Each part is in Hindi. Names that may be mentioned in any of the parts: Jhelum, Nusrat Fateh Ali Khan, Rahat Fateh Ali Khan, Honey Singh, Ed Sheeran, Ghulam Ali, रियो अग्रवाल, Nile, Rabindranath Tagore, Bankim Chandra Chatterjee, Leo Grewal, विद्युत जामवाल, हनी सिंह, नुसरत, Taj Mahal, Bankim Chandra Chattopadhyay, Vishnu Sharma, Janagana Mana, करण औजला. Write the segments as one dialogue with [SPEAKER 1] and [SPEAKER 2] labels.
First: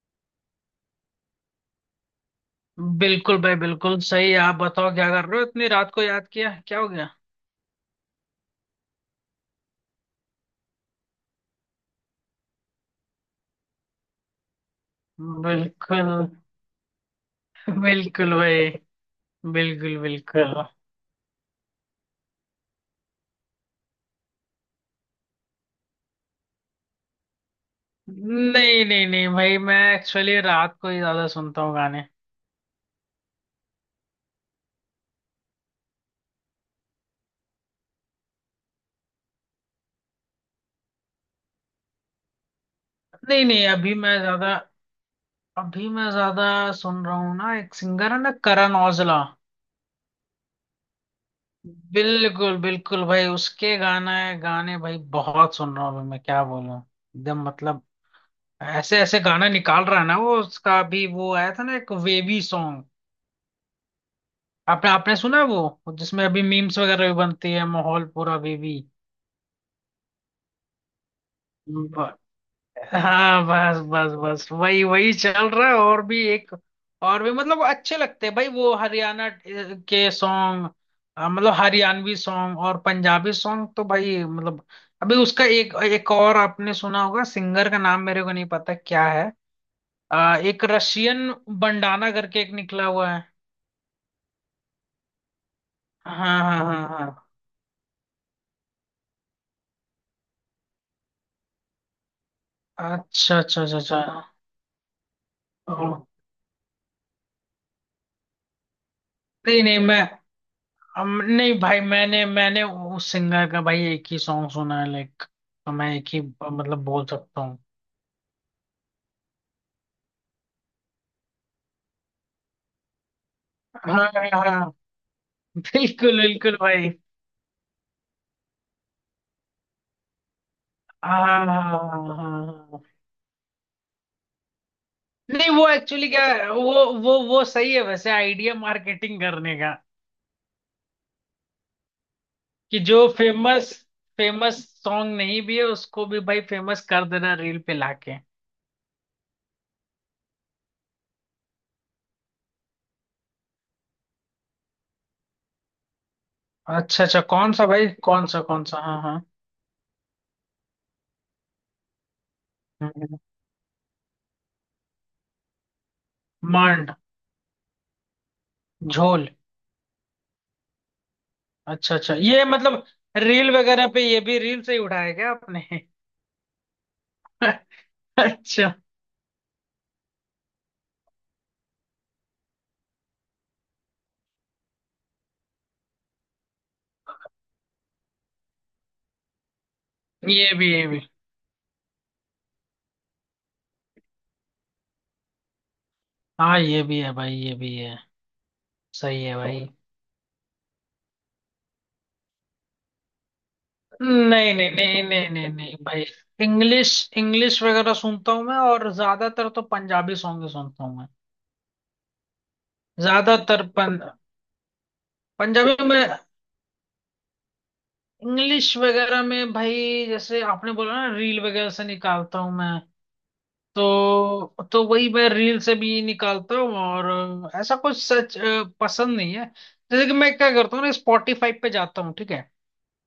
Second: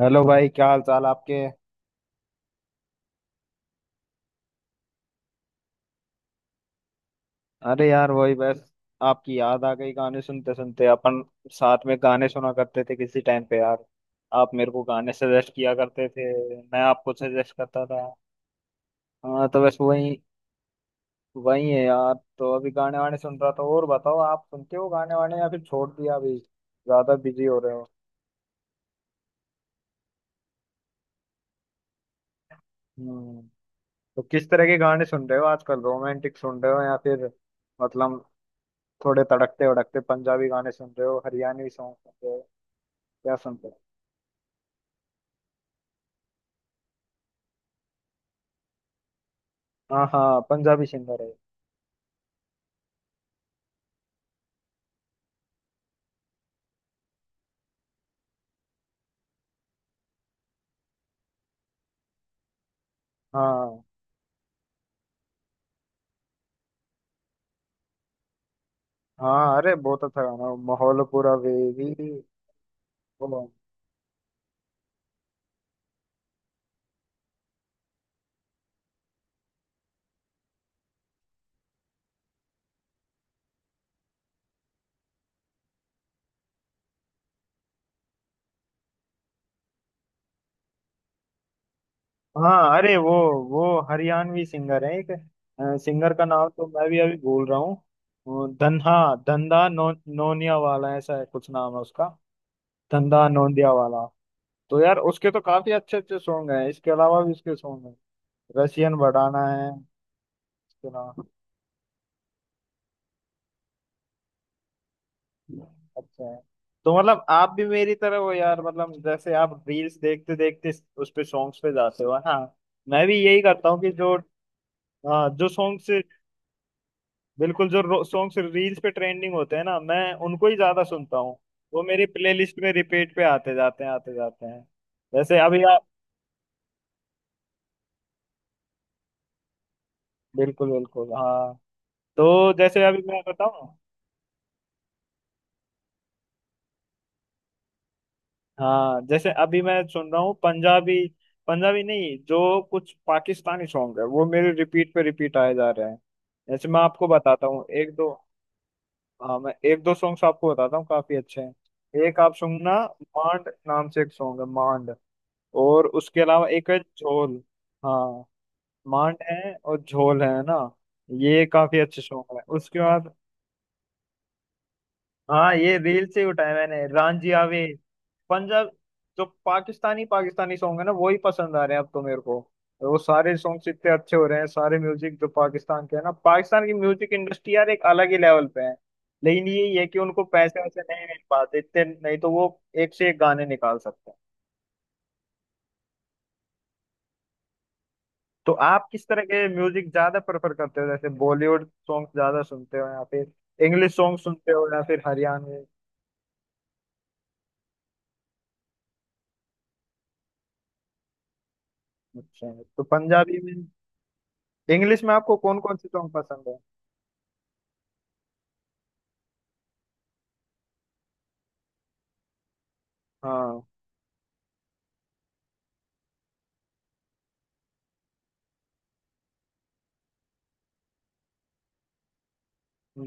[SPEAKER 1] हेलो भाई, क्या हाल चाल आपके।
[SPEAKER 2] बिल्कुल भाई, बिल्कुल सही। आप बताओ क्या कर रहे हो इतनी रात को? याद किया, क्या हो गया?
[SPEAKER 1] अरे यार, वही बस आपकी याद आ गई। गाने सुनते सुनते अपन साथ में गाने सुना करते थे किसी टाइम पे यार। आप मेरे को गाने सजेस्ट किया
[SPEAKER 2] बिल्कुल।
[SPEAKER 1] करते थे, मैं आपको सजेस्ट करता था।
[SPEAKER 2] बिल्कुल भाई।
[SPEAKER 1] हाँ तो बस
[SPEAKER 2] बिल्कुल
[SPEAKER 1] वही
[SPEAKER 2] बिल्कुल
[SPEAKER 1] वही है यार। तो अभी गाने वाने सुन रहा था। और बताओ, आप सुनते हो गाने वाने या फिर छोड़ दिया, अभी ज्यादा बिजी हो रहे हो।
[SPEAKER 2] नहीं नहीं नहीं भाई, मैं एक्चुअली रात को ही ज्यादा सुनता हूँ गाने।
[SPEAKER 1] हम्म। तो किस तरह के गाने सुन रहे हो आजकल, रोमांटिक सुन रहे हो या फिर मतलब थोड़े तड़कते भड़कते पंजाबी गाने सुन रहे हो, हरियाणवी सॉन्ग सुन रहे हो, क्या
[SPEAKER 2] नहीं नहीं
[SPEAKER 1] सुनते हो।
[SPEAKER 2] अभी मैं ज्यादा, अभी मैं ज्यादा सुन रहा हूँ ना, एक सिंगर है ना करण औजला।
[SPEAKER 1] हाँ हाँ पंजाबी सिंगर है।
[SPEAKER 2] बिल्कुल बिल्कुल भाई, उसके गाना गाने भाई बहुत सुन रहा हूँ अभी मैं, क्या बोलूँ। एकदम मतलब ऐसे ऐसे गाना निकाल रहा है ना वो। उसका अभी वो आया था ना एक वेवी सॉन्ग।
[SPEAKER 1] हाँ
[SPEAKER 2] आपने आपने सुना है वो, जिसमें अभी मीम्स वगैरह भी बनती है, माहौल पूरा बेबी।
[SPEAKER 1] हाँ, अरे बहुत अच्छा गाना वो, माहौल पूरा वेवी।
[SPEAKER 2] ब-
[SPEAKER 1] वो
[SPEAKER 2] हाँ बस बस बस, वही वही चल रहा है। और भी एक, और भी मतलब अच्छे लगते हैं भाई वो हरियाणा के सॉन्ग। मतलब हरियाणवी सॉन्ग और पंजाबी सॉन्ग तो भाई मतलब, अभी उसका एक, एक और आपने सुना होगा। सिंगर का नाम मेरे को नहीं पता क्या है। एक रशियन बंडाना करके एक
[SPEAKER 1] हाँ
[SPEAKER 2] निकला
[SPEAKER 1] अरे
[SPEAKER 2] हुआ है।
[SPEAKER 1] वो हरियाणवी सिंगर है एक। सिंगर का
[SPEAKER 2] हाँ
[SPEAKER 1] नाम
[SPEAKER 2] हाँ
[SPEAKER 1] तो मैं भी अभी
[SPEAKER 2] हाँ
[SPEAKER 1] भूल रहा हूँ। वो धन्हा धंधा नो, नोनिया वाला ऐसा है, कुछ नाम है उसका,
[SPEAKER 2] हाँ
[SPEAKER 1] धंधा
[SPEAKER 2] अच्छा अच्छा
[SPEAKER 1] नोंदिया
[SPEAKER 2] अच्छा
[SPEAKER 1] वाला।
[SPEAKER 2] अच्छा।
[SPEAKER 1] तो यार उसके तो काफी
[SPEAKER 2] ओह,
[SPEAKER 1] अच्छे अच्छे सॉन्ग हैं, इसके अलावा भी उसके सॉन्ग हैं। रशियन बड़ाना
[SPEAKER 2] नहीं
[SPEAKER 1] है
[SPEAKER 2] नहीं मैं
[SPEAKER 1] उसके
[SPEAKER 2] हम
[SPEAKER 1] अलावा।
[SPEAKER 2] नहीं भाई, मैंने मैंने उस सिंगर का भाई एक ही सॉन्ग सुना है लाइक। तो मैं एक ही
[SPEAKER 1] अच्छा है।
[SPEAKER 2] मतलब
[SPEAKER 1] तो
[SPEAKER 2] बोल
[SPEAKER 1] मतलब
[SPEAKER 2] सकता
[SPEAKER 1] आप
[SPEAKER 2] हूँ।
[SPEAKER 1] भी मेरी तरह हो यार, मतलब जैसे आप रील्स देखते देखते उस पे सॉन्ग्स पे जाते हो, हाँ मैं भी यही करता हूँ। कि
[SPEAKER 2] हाँ।
[SPEAKER 1] जो
[SPEAKER 2] हाँ
[SPEAKER 1] हाँ जो सॉन्ग्स
[SPEAKER 2] बिल्कुल बिल्कुल भाई।
[SPEAKER 1] बिल्कुल जो सॉन्ग्स रील्स पे ट्रेंडिंग होते हैं ना, मैं उनको ही ज्यादा सुनता हूँ।
[SPEAKER 2] हाँ हाँ
[SPEAKER 1] वो मेरी
[SPEAKER 2] हाँ,
[SPEAKER 1] प्लेलिस्ट में
[SPEAKER 2] हाँ।
[SPEAKER 1] रिपीट पे आते जाते हैं, आते जाते हैं। जैसे
[SPEAKER 2] नहीं,
[SPEAKER 1] अभी
[SPEAKER 2] वो
[SPEAKER 1] आप
[SPEAKER 2] एक्चुअली क्या है, वो सही है वैसे आइडिया, मार्केटिंग करने का।
[SPEAKER 1] बिल्कुल बिल्कुल हाँ तो
[SPEAKER 2] कि
[SPEAKER 1] जैसे
[SPEAKER 2] जो
[SPEAKER 1] अभी मैं
[SPEAKER 2] फेमस,
[SPEAKER 1] बताऊँ।
[SPEAKER 2] फेमस सॉन्ग नहीं भी है उसको भी भाई फेमस कर देना रील पे लाके।
[SPEAKER 1] हाँ, जैसे अभी मैं सुन रहा हूँ पंजाबी पंजाबी नहीं, जो कुछ पाकिस्तानी सॉन्ग है वो मेरे रिपीट पे रिपीट आए जा रहे हैं। जैसे मैं
[SPEAKER 2] अच्छा
[SPEAKER 1] आपको
[SPEAKER 2] अच्छा,
[SPEAKER 1] बताता
[SPEAKER 2] कौन
[SPEAKER 1] हूँ
[SPEAKER 2] सा भाई,
[SPEAKER 1] एक दो
[SPEAKER 2] कौन सा? हाँ हाँ।
[SPEAKER 1] हाँ, मैं एक दो सॉन्ग्स आपको बताता हूँ, काफी अच्छे हैं, एक आप सुनना।
[SPEAKER 2] हम्म।
[SPEAKER 1] मांड नाम से एक सॉन्ग है, मांड। और उसके अलावा एक है
[SPEAKER 2] मांड।
[SPEAKER 1] झोल। हाँ, मांड
[SPEAKER 2] झोल।
[SPEAKER 1] है और झोल है ना, ये काफी
[SPEAKER 2] अच्छा
[SPEAKER 1] अच्छे
[SPEAKER 2] अच्छा,
[SPEAKER 1] सॉन्ग है।
[SPEAKER 2] ये
[SPEAKER 1] उसके
[SPEAKER 2] मतलब
[SPEAKER 1] बाद
[SPEAKER 2] रील वगैरह पे, ये भी रील से ही उठाया क्या
[SPEAKER 1] हाँ,
[SPEAKER 2] आपने?
[SPEAKER 1] ये रील से ही उठाया मैंने, रांझिया वे। पंजाब,
[SPEAKER 2] अच्छा।
[SPEAKER 1] जो पाकिस्तानी पाकिस्तानी सॉन्ग है ना, वही पसंद आ रहे हैं अब तो मेरे को। वो सारे सॉन्ग्स इतने अच्छे हो रहे हैं, सारे म्यूजिक जो पाकिस्तान के है ना, पाकिस्तान की म्यूजिक इंडस्ट्री यार एक अलग ही लेवल पे है। लेकिन ये है कि उनको पैसे वैसे
[SPEAKER 2] ये भी
[SPEAKER 1] नहीं मिल पाते इतने, नहीं तो वो एक से एक गाने निकाल सकते हैं।
[SPEAKER 2] हाँ ये भी है भाई, ये भी है।
[SPEAKER 1] तो आप किस तरह
[SPEAKER 2] सही है
[SPEAKER 1] के
[SPEAKER 2] भाई।
[SPEAKER 1] म्यूजिक ज्यादा प्रेफर करते हो, जैसे बॉलीवुड सॉन्ग ज्यादा सुनते हो या फिर इंग्लिश सॉन्ग सुनते
[SPEAKER 2] नहीं
[SPEAKER 1] हो
[SPEAKER 2] नहीं
[SPEAKER 1] या फिर
[SPEAKER 2] नहीं नहीं नहीं
[SPEAKER 1] हरियाणवी।
[SPEAKER 2] नहीं भाई, इंग्लिश इंग्लिश वगैरह सुनता हूँ मैं, और ज्यादातर तो पंजाबी सॉन्ग ही सुनता हूँ मैं।
[SPEAKER 1] अच्छा, तो पंजाबी में
[SPEAKER 2] ज्यादातर पं,
[SPEAKER 1] इंग्लिश में आपको कौन कौन
[SPEAKER 2] पंजाबी
[SPEAKER 1] से सॉन्ग
[SPEAKER 2] में,
[SPEAKER 1] पसंद है।
[SPEAKER 2] इंग्लिश वगैरह में भाई जैसे आपने बोला ना रील वगैरह से निकालता हूँ मैं।
[SPEAKER 1] हाँ
[SPEAKER 2] तो वही मैं रील से भी निकालता हूँ, और ऐसा कुछ सच पसंद नहीं है। जैसे कि मैं क्या करता हूँ ना, स्पॉटिफाई पे जाता हूँ ठीक है,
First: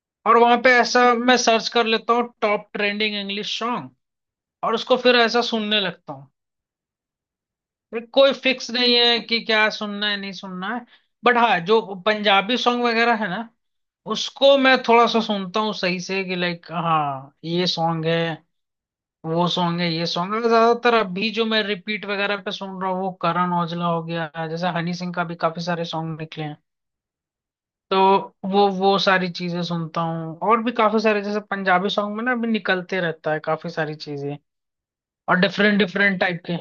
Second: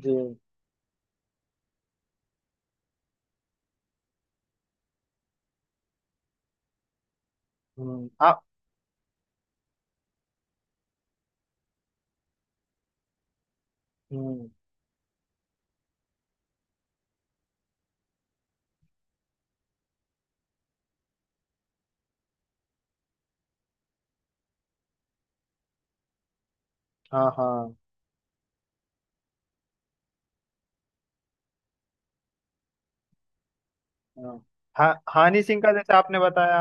[SPEAKER 1] जी।
[SPEAKER 2] और वहां पे ऐसा मैं सर्च कर लेता हूँ टॉप ट्रेंडिंग इंग्लिश सॉन्ग, और उसको फिर ऐसा सुनने लगता हूँ। फिर
[SPEAKER 1] हम्म।
[SPEAKER 2] कोई
[SPEAKER 1] आप।
[SPEAKER 2] फिक्स नहीं है कि क्या सुनना है नहीं सुनना है। बट हाँ, जो पंजाबी सॉन्ग वगैरह है ना,
[SPEAKER 1] हम्म।
[SPEAKER 2] उसको मैं थोड़ा सा सुनता हूँ सही से कि लाइक हाँ ये सॉन्ग है, वो सॉन्ग है, ये सॉन्ग है। ज्यादातर अभी जो मैं रिपीट वगैरह पे सुन रहा हूँ वो करण औजला हो गया, जैसे हनी सिंह का भी काफी सारे सॉन्ग निकले हैं।
[SPEAKER 1] हाँ हाँ
[SPEAKER 2] तो वो सारी चीजें सुनता हूँ। और भी काफी सारे जैसे पंजाबी सॉन्ग में ना अभी निकलते रहता है काफी सारी
[SPEAKER 1] हाँ।
[SPEAKER 2] चीजें,
[SPEAKER 1] हा,
[SPEAKER 2] और
[SPEAKER 1] हानी सिंह का
[SPEAKER 2] डिफरेंट
[SPEAKER 1] जैसे आपने
[SPEAKER 2] डिफरेंट टाइप के।
[SPEAKER 1] बताया,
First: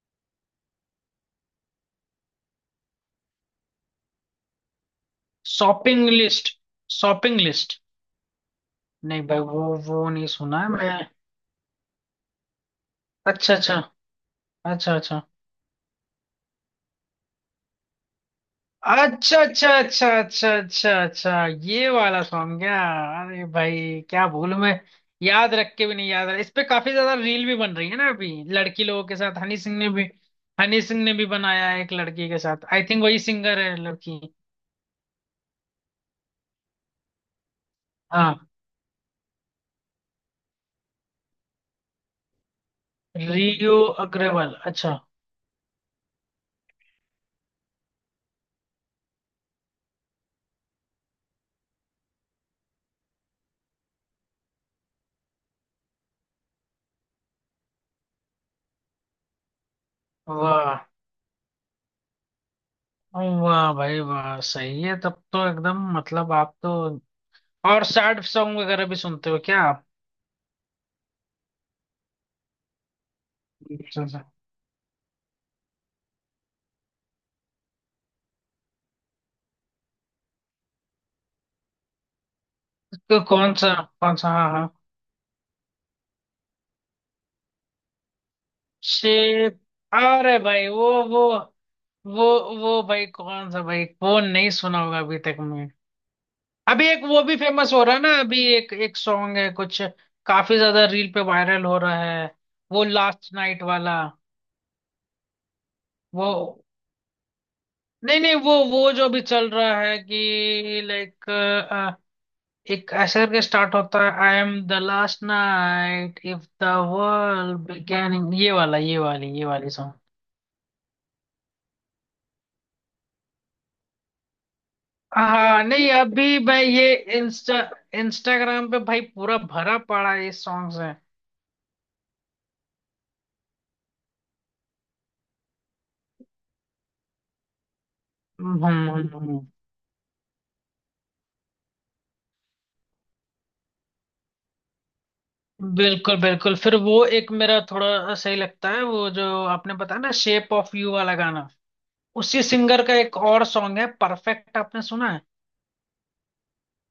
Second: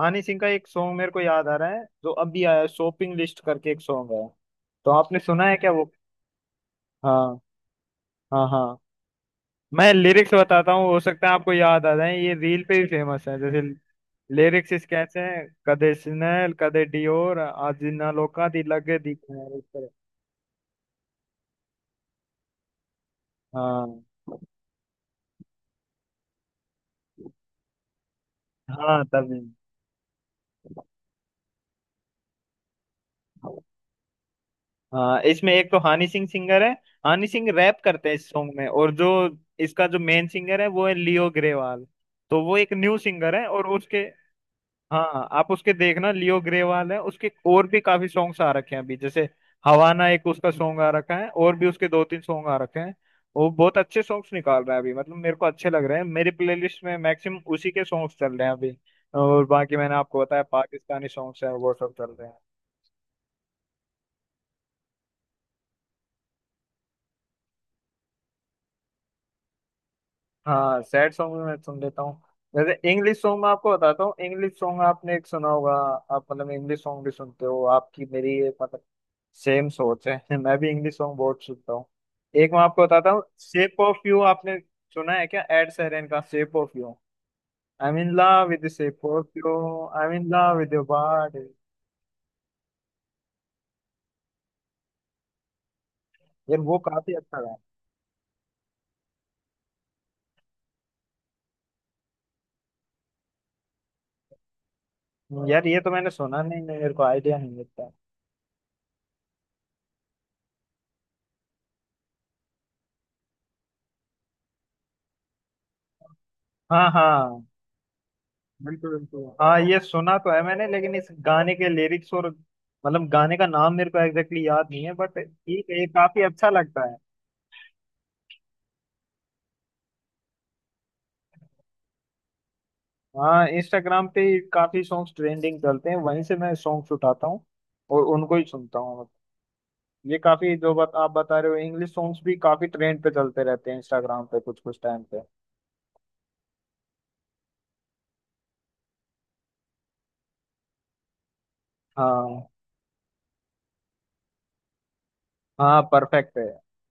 [SPEAKER 1] हानी सिंह का एक सॉन्ग मेरे को याद आ रहा है जो अभी आया है, शॉपिंग लिस्ट करके एक सॉन्ग है, तो आपने सुना है क्या वो।
[SPEAKER 2] Shopping list.
[SPEAKER 1] हाँ
[SPEAKER 2] शॉपिंग लिस्ट
[SPEAKER 1] हाँ। हाँ,
[SPEAKER 2] नहीं भाई, वो
[SPEAKER 1] मैं
[SPEAKER 2] वो नहीं
[SPEAKER 1] लिरिक्स
[SPEAKER 2] सुना है
[SPEAKER 1] बताता हूँ,
[SPEAKER 2] मैं।
[SPEAKER 1] हो सकता है आपको याद आ जाए, ये रील पे भी फेमस है।
[SPEAKER 2] अच्छा
[SPEAKER 1] जैसे
[SPEAKER 2] अच्छा
[SPEAKER 1] लिरिक्स इसके
[SPEAKER 2] अच्छा
[SPEAKER 1] ऐसे
[SPEAKER 2] अच्छा
[SPEAKER 1] हैं, कदे स्नेल कदे डियोर आज ना लोका दी लगे दी इस
[SPEAKER 2] अच्छा अच्छा
[SPEAKER 1] तरह।
[SPEAKER 2] अच्छा अच्छा अच्छा अच्छा, ये वाला सॉन्ग क्या? अरे भाई,
[SPEAKER 1] हाँ,
[SPEAKER 2] क्या भूल मैं, याद रख के भी नहीं याद रहा। इस पे काफी ज्यादा रील भी बन रही है ना अभी लड़की
[SPEAKER 1] हाँ
[SPEAKER 2] लोगों के
[SPEAKER 1] तभी।
[SPEAKER 2] साथ। हनी सिंह ने भी बनाया है एक लड़की के साथ, आई थिंक वही सिंगर है लड़की।
[SPEAKER 1] हाँ, इसमें एक तो हनी सिंह सिंगर है, हनी सिंह रैप करते हैं इस
[SPEAKER 2] हाँ।
[SPEAKER 1] सॉन्ग में। और जो इसका जो मेन सिंगर है वो है लियो ग्रेवाल, तो वो एक न्यू सिंगर है। और
[SPEAKER 2] रियो
[SPEAKER 1] उसके
[SPEAKER 2] अग्रवाल, अच्छा।
[SPEAKER 1] हाँ, आप उसके देखना, लियो ग्रेवाल है, उसके और भी काफी सॉन्ग्स आ रखे हैं अभी, जैसे हवाना एक उसका सॉन्ग आ रखा है और भी उसके दो तीन सॉन्ग आ रखे हैं। वो बहुत अच्छे सॉन्ग्स निकाल रहा है अभी, मतलब मेरे को अच्छे लग रहे हैं, मेरी प्लेलिस्ट में मैक्सिमम उसी के सॉन्ग्स चल रहे हैं अभी। और बाकी मैंने आपको बताया
[SPEAKER 2] वाह,
[SPEAKER 1] पाकिस्तानी सॉन्ग्स हैं, वो सब चल रहे हैं।
[SPEAKER 2] वाह भाई वाह, सही है तब तो एकदम, मतलब आप तो। और सैड सॉन्ग वगैरह भी सुनते हो क्या आप?
[SPEAKER 1] हाँ सैड सॉन्ग भी मैं सुन लेता हूँ। जैसे इंग्लिश सॉन्ग में आपको बताता हूँ, इंग्लिश सॉन्ग आपने एक सुना होगा। आप मतलब इंग्लिश सॉन्ग भी सुनते हो, आपकी मेरी ये मतलब सेम सोच है मैं भी इंग्लिश सॉन्ग बहुत सुनता हूँ। एक मैं आपको बताता
[SPEAKER 2] तो
[SPEAKER 1] हूँ,
[SPEAKER 2] कौन सा
[SPEAKER 1] शेप ऑफ
[SPEAKER 2] कौन
[SPEAKER 1] यू
[SPEAKER 2] सा? हाँ
[SPEAKER 1] आपने
[SPEAKER 2] हाँ।
[SPEAKER 1] सुना है क्या, एड शेरन का shape of you. I am in love with shape of you,
[SPEAKER 2] shape,
[SPEAKER 1] I am in
[SPEAKER 2] अरे
[SPEAKER 1] लव
[SPEAKER 2] भाई
[SPEAKER 1] विद योर
[SPEAKER 2] वो,
[SPEAKER 1] बॉडी।
[SPEAKER 2] वो वो भाई कौन सा भाई, कौन नहीं सुना होगा अभी तक में।
[SPEAKER 1] यार वो
[SPEAKER 2] अभी एक
[SPEAKER 1] काफी
[SPEAKER 2] वो भी
[SPEAKER 1] अच्छा गाना
[SPEAKER 2] फेमस हो रहा है ना अभी, एक एक सॉन्ग है कुछ, काफी ज्यादा रील पे वायरल हो रहा है, वो लास्ट नाइट वाला।
[SPEAKER 1] है। यार ये तो मैंने
[SPEAKER 2] वो
[SPEAKER 1] सुना नहीं, नहीं मेरे को आइडिया नहीं मिलता।
[SPEAKER 2] नहीं नहीं वो जो अभी चल रहा है कि लाइक, एक ऐसे करके स्टार्ट होता है, I am the last night if the
[SPEAKER 1] हाँ हाँ,
[SPEAKER 2] वर्ल्ड बिगेनिंग, ये वाला,
[SPEAKER 1] बिल्कुल
[SPEAKER 2] ये
[SPEAKER 1] बिल्कुल,
[SPEAKER 2] वाली ये
[SPEAKER 1] हाँ
[SPEAKER 2] वाली
[SPEAKER 1] ये सुना तो है मैंने, लेकिन इस गाने के लिरिक्स और मतलब गाने का नाम मेरे को एग्जैक्टली याद नहीं है, बट
[SPEAKER 2] हाँ
[SPEAKER 1] ठीक है ये
[SPEAKER 2] नहीं,
[SPEAKER 1] काफी
[SPEAKER 2] अभी
[SPEAKER 1] अच्छा
[SPEAKER 2] मैं
[SPEAKER 1] लगता
[SPEAKER 2] ये
[SPEAKER 1] है।
[SPEAKER 2] इंस्टाग्राम पे भाई पूरा भरा पड़ा है ये सॉन्ग है।
[SPEAKER 1] हाँ इंस्टाग्राम पे काफी सॉन्ग्स ट्रेंडिंग चलते हैं, वहीं से मैं सॉन्ग्स उठाता हूँ और उनको ही
[SPEAKER 2] हम्म
[SPEAKER 1] सुनता हूँ।
[SPEAKER 2] हम्म, हम्म।
[SPEAKER 1] ये काफी जो बात आप बता रहे हो, इंग्लिश सॉन्ग्स भी काफी ट्रेंड पे चलते रहते हैं इंस्टाग्राम पे कुछ कुछ टाइम पे।
[SPEAKER 2] बिल्कुल बिल्कुल, फिर वो एक मेरा थोड़ा सही लगता है वो, जो आपने बताया ना शेप ऑफ यू वाला गाना, उसी
[SPEAKER 1] हाँ।
[SPEAKER 2] सिंगर का एक और सॉन्ग है परफेक्ट, आपने सुना है?
[SPEAKER 1] हाँ परफेक्ट है,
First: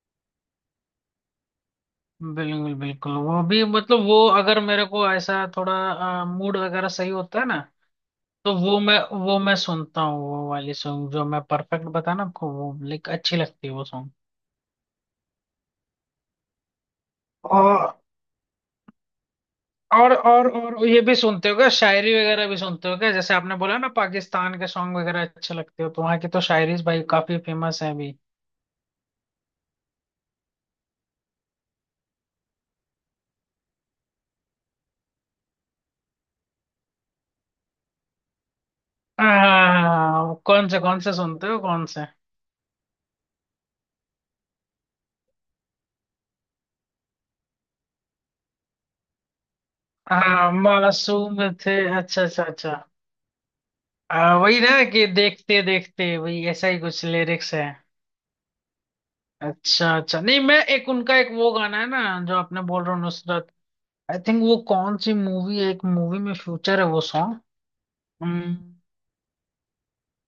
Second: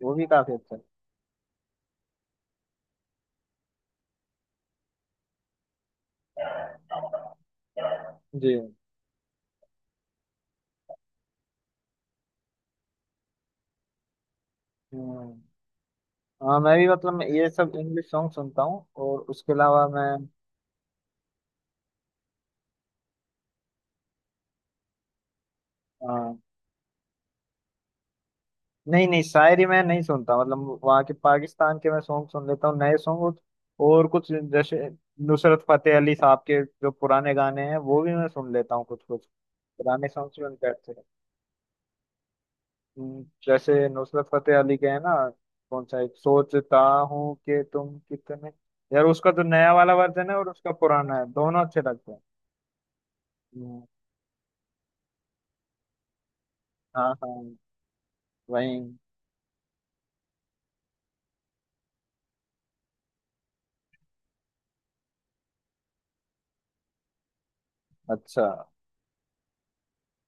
[SPEAKER 1] वो भी काफी अच्छा
[SPEAKER 2] बिल्कुल बिल्कुल, वो भी मतलब, वो अगर मेरे को ऐसा थोड़ा मूड वगैरह सही होता है ना,
[SPEAKER 1] है।
[SPEAKER 2] तो
[SPEAKER 1] जी।
[SPEAKER 2] वो मैं सुनता हूँ वो वाली सॉन्ग, जो मैं परफेक्ट बताया ना आपको, वो लाइक अच्छी लगती है वो
[SPEAKER 1] हम्म। हाँ मैं भी मतलब ये सब
[SPEAKER 2] सॉन्ग।
[SPEAKER 1] इंग्लिश सॉन्ग सुनता हूँ और उसके अलावा
[SPEAKER 2] और
[SPEAKER 1] मैं
[SPEAKER 2] और और ये भी सुनते हो क्या, शायरी वगैरह भी सुनते हो क्या? जैसे आपने बोला ना पाकिस्तान के सॉन्ग वगैरह अच्छे लगते हो, तो वहाँ की
[SPEAKER 1] हाँ,
[SPEAKER 2] तो शायरी भाई काफी फेमस है अभी।
[SPEAKER 1] नहीं नहीं शायरी मैं नहीं सुनता। मतलब वहाँ के पाकिस्तान के मैं सॉन्ग सुन लेता हूँ, नए सॉन्ग। और कुछ जैसे नुसरत फतेह अली साहब के जो पुराने गाने हैं वो भी मैं सुन लेता हूँ, कुछ कुछ पुराने सॉन्ग
[SPEAKER 2] हाँ,
[SPEAKER 1] भी उनके
[SPEAKER 2] कौन से
[SPEAKER 1] अच्छे
[SPEAKER 2] कौन
[SPEAKER 1] हैं।
[SPEAKER 2] से सुनते हो, कौन से?
[SPEAKER 1] जैसे नुसरत फतेह अली के है ना, कौन सा एक सोचता हूँ, कि तुम कितने, यार उसका तो नया वाला वर्जन है और
[SPEAKER 2] हाँ
[SPEAKER 1] उसका पुराना है,
[SPEAKER 2] मासूम
[SPEAKER 1] दोनों
[SPEAKER 2] थे।
[SPEAKER 1] अच्छे लगते हैं।
[SPEAKER 2] अच्छा अच्छा अच्छा।
[SPEAKER 1] हम्म,
[SPEAKER 2] वही ना कि देखते देखते, वही ऐसा ही कुछ
[SPEAKER 1] हाँ हाँ
[SPEAKER 2] लिरिक्स है।
[SPEAKER 1] वही।
[SPEAKER 2] अच्छा अच्छा। नहीं, मैं एक उनका एक वो गाना है ना, जो आपने बोल रहे हो नुसरत, आई थिंक वो कौन सी मूवी है, एक मूवी में फ्यूचर है वो
[SPEAKER 1] अच्छा,
[SPEAKER 2] सॉन्ग।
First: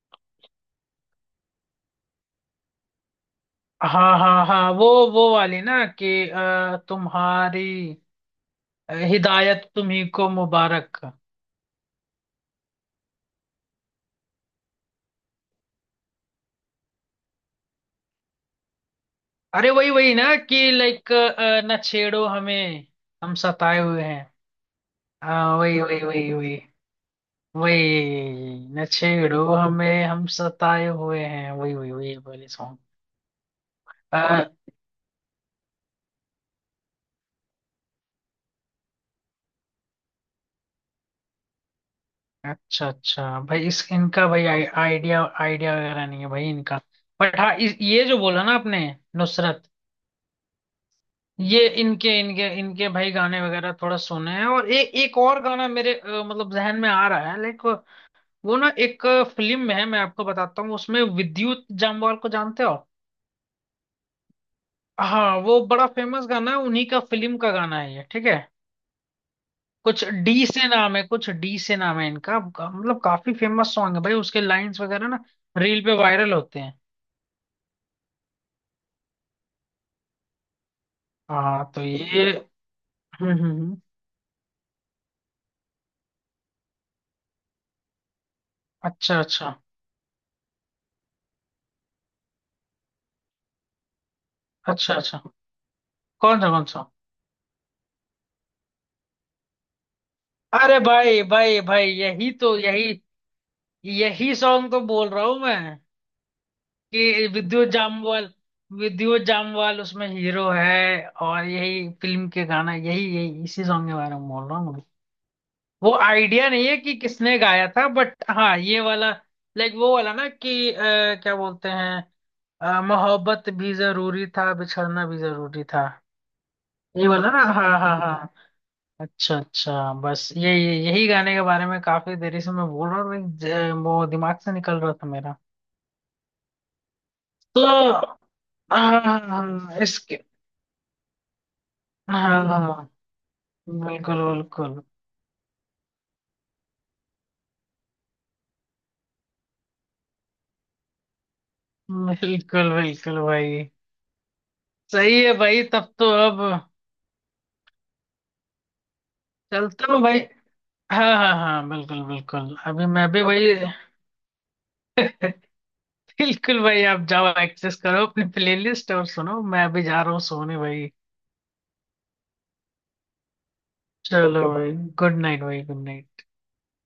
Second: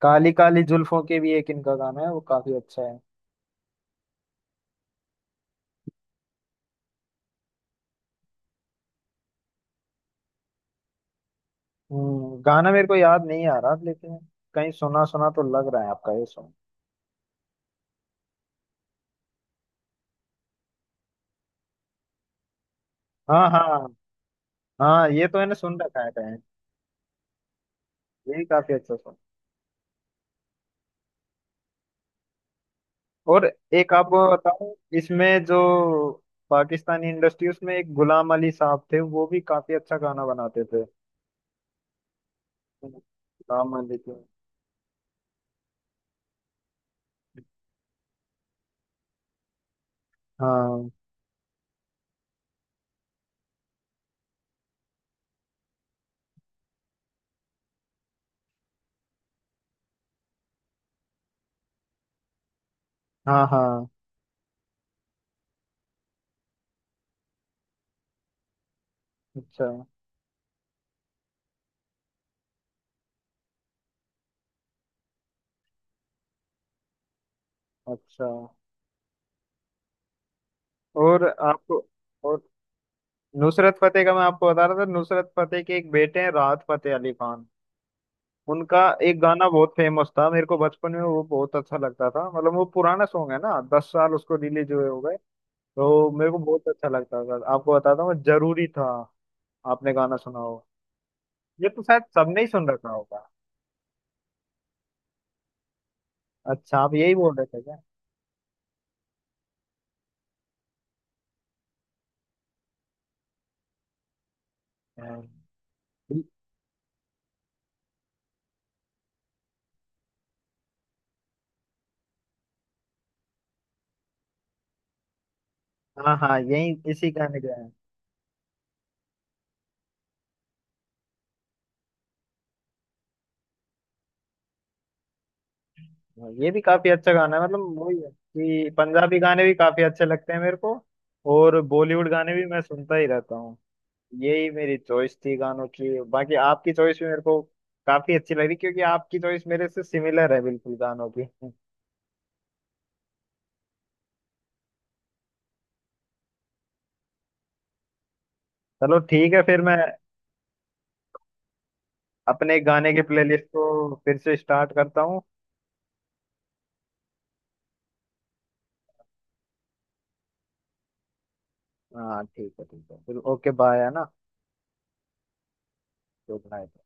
[SPEAKER 1] काली काली जुल्फों के भी एक इनका गाना है, वो काफी अच्छा है।
[SPEAKER 2] हाँ हाँ हाँ, वो वाली ना कि तुम्हारी हिदायत तुम्ही को मुबारक।
[SPEAKER 1] गाना मेरे को याद नहीं आ रहा लेकिन कहीं सुना सुना तो लग रहा है आपका ये सॉन्ग।
[SPEAKER 2] अरे वही वही ना कि लाइक, न छेड़ो हमें, हम
[SPEAKER 1] हाँ
[SPEAKER 2] सताए
[SPEAKER 1] हाँ,
[SPEAKER 2] हुए हैं।
[SPEAKER 1] हाँ ये तो मैंने
[SPEAKER 2] हाँ
[SPEAKER 1] सुन
[SPEAKER 2] वही वही
[SPEAKER 1] रखा है
[SPEAKER 2] वही
[SPEAKER 1] कहीं।
[SPEAKER 2] वही,
[SPEAKER 1] ये भी
[SPEAKER 2] वही
[SPEAKER 1] काफी
[SPEAKER 2] न
[SPEAKER 1] अच्छा सॉन्ग।
[SPEAKER 2] छेड़ो हमें हम सताए हुए हैं, वही वही वही वाली सॉन्ग।
[SPEAKER 1] और एक आपको बताऊं, इसमें जो पाकिस्तानी इंडस्ट्री उसमें एक गुलाम अली साहब थे, वो भी काफी अच्छा गाना बनाते थे।
[SPEAKER 2] अच्छा अच्छा भाई,
[SPEAKER 1] गुलाम
[SPEAKER 2] इस
[SPEAKER 1] अली के
[SPEAKER 2] इनका भाई, आइडिया आइडिया वगैरह नहीं है भाई इनका। बट हाँ ये जो बोला ना आपने, नुसरत,
[SPEAKER 1] हाँ
[SPEAKER 2] ये इनके इनके इनके भाई गाने वगैरह थोड़ा सुने हैं। और एक और गाना मेरे मतलब जहन में आ रहा है लाइक, वो ना एक फिल्म में है, मैं आपको बताता हूँ, उसमें विद्युत जामवाल को जानते हो।
[SPEAKER 1] हाँ हाँ।
[SPEAKER 2] हाँ, वो बड़ा फेमस गाना है, उन्हीं का फिल्म का गाना है ये, ठीक है।
[SPEAKER 1] अच्छा
[SPEAKER 2] कुछ डी से नाम है, इनका, मतलब काफी फेमस सॉन्ग है भाई, उसके लाइंस वगैरह ना रील पे वायरल होते हैं।
[SPEAKER 1] अच्छा। और
[SPEAKER 2] हाँ
[SPEAKER 1] आपको
[SPEAKER 2] तो ये,
[SPEAKER 1] और
[SPEAKER 2] हम्म हम्म
[SPEAKER 1] नुसरत
[SPEAKER 2] हम्म।
[SPEAKER 1] फतेह का मैं आपको बता रहा था, नुसरत फतेह के एक बेटे हैं राहत फतेह अली खान, उनका एक
[SPEAKER 2] अच्छा
[SPEAKER 1] गाना
[SPEAKER 2] अच्छा
[SPEAKER 1] बहुत फेमस था, मेरे को बचपन में वो बहुत अच्छा लगता था। मतलब वो पुराना सॉन्ग है ना, 10 साल उसको रिलीज हुए
[SPEAKER 2] अच्छा
[SPEAKER 1] हो गए।
[SPEAKER 2] अच्छा,
[SPEAKER 1] तो मेरे को
[SPEAKER 2] कौन सा?
[SPEAKER 1] बहुत अच्छा लगता था, आपको बताता हूँ, जरूरी था आपने गाना सुना हो,
[SPEAKER 2] अरे भाई भाई
[SPEAKER 1] ये तो
[SPEAKER 2] भाई,
[SPEAKER 1] शायद
[SPEAKER 2] यही
[SPEAKER 1] सबने ही
[SPEAKER 2] तो,
[SPEAKER 1] सुन
[SPEAKER 2] यही
[SPEAKER 1] रखा होगा।
[SPEAKER 2] यही सॉन्ग तो बोल रहा हूँ मैं।
[SPEAKER 1] अच्छा, आप यही
[SPEAKER 2] कि
[SPEAKER 1] बोल रहे थे क्या।
[SPEAKER 2] विद्युत जामवाल उसमें हीरो है, और यही फिल्म के गाना, यही यही इसी सॉन्ग के बारे में बोल रहा हूँ मैं।
[SPEAKER 1] हाँ
[SPEAKER 2] वो आइडिया नहीं है कि किसने गाया था, बट हाँ ये वाला, लाइक वो वाला ना कि क्या बोलते हैं, मोहब्बत भी जरूरी था, बिछड़ना भी जरूरी था,
[SPEAKER 1] हाँ हाँ, यही
[SPEAKER 2] ये
[SPEAKER 1] इसी
[SPEAKER 2] वाला
[SPEAKER 1] गाने
[SPEAKER 2] ना। हाँ
[SPEAKER 1] का है।
[SPEAKER 2] हाँ हाँ। हाँ। अच्छा अच्छा, बस ये, यही गाने के बारे में काफी देरी से मैं बोल रहा हूँ like, वो दिमाग से निकल रहा था मेरा।
[SPEAKER 1] हाँ, ये भी काफी अच्छा गाना है।
[SPEAKER 2] तो
[SPEAKER 1] मतलब वही है कि पंजाबी गाने भी
[SPEAKER 2] हाँ
[SPEAKER 1] काफी अच्छे
[SPEAKER 2] इसके।
[SPEAKER 1] लगते हैं मेरे को और बॉलीवुड गाने भी मैं
[SPEAKER 2] हाँ
[SPEAKER 1] सुनता ही रहता हूँ।
[SPEAKER 2] बिल्कुल
[SPEAKER 1] यही मेरी
[SPEAKER 2] बिल्कुल।
[SPEAKER 1] चॉइस थी गानों की, बाकी आपकी चॉइस भी मेरे को काफी अच्छी लग रही क्योंकि आपकी चॉइस मेरे से सिमिलर है बिल्कुल गानों की।
[SPEAKER 2] बिल्कुल बिल्कुल भाई, सही है भाई, तब तो अब
[SPEAKER 1] चलो ठीक है, फिर मैं
[SPEAKER 2] चलता हूँ भाई। हाँ हाँ हाँ, बिल्कुल बिल्कुल,
[SPEAKER 1] अपने
[SPEAKER 2] अभी
[SPEAKER 1] गाने के
[SPEAKER 2] मैं भी
[SPEAKER 1] प्लेलिस्ट
[SPEAKER 2] भाई।
[SPEAKER 1] को फिर से स्टार्ट करता हूँ।
[SPEAKER 2] बिल्कुल भाई, आप जाओ, एक्सेस करो अपनी प्लेलिस्ट और सुनो, मैं अभी जा रहा हूँ सोने भाई।
[SPEAKER 1] हाँ ठीक है ठीक है, फिर ओके बाय है ना।
[SPEAKER 2] चलो भाई, गुड नाइट भाई, गुड नाइट।
[SPEAKER 1] Good night.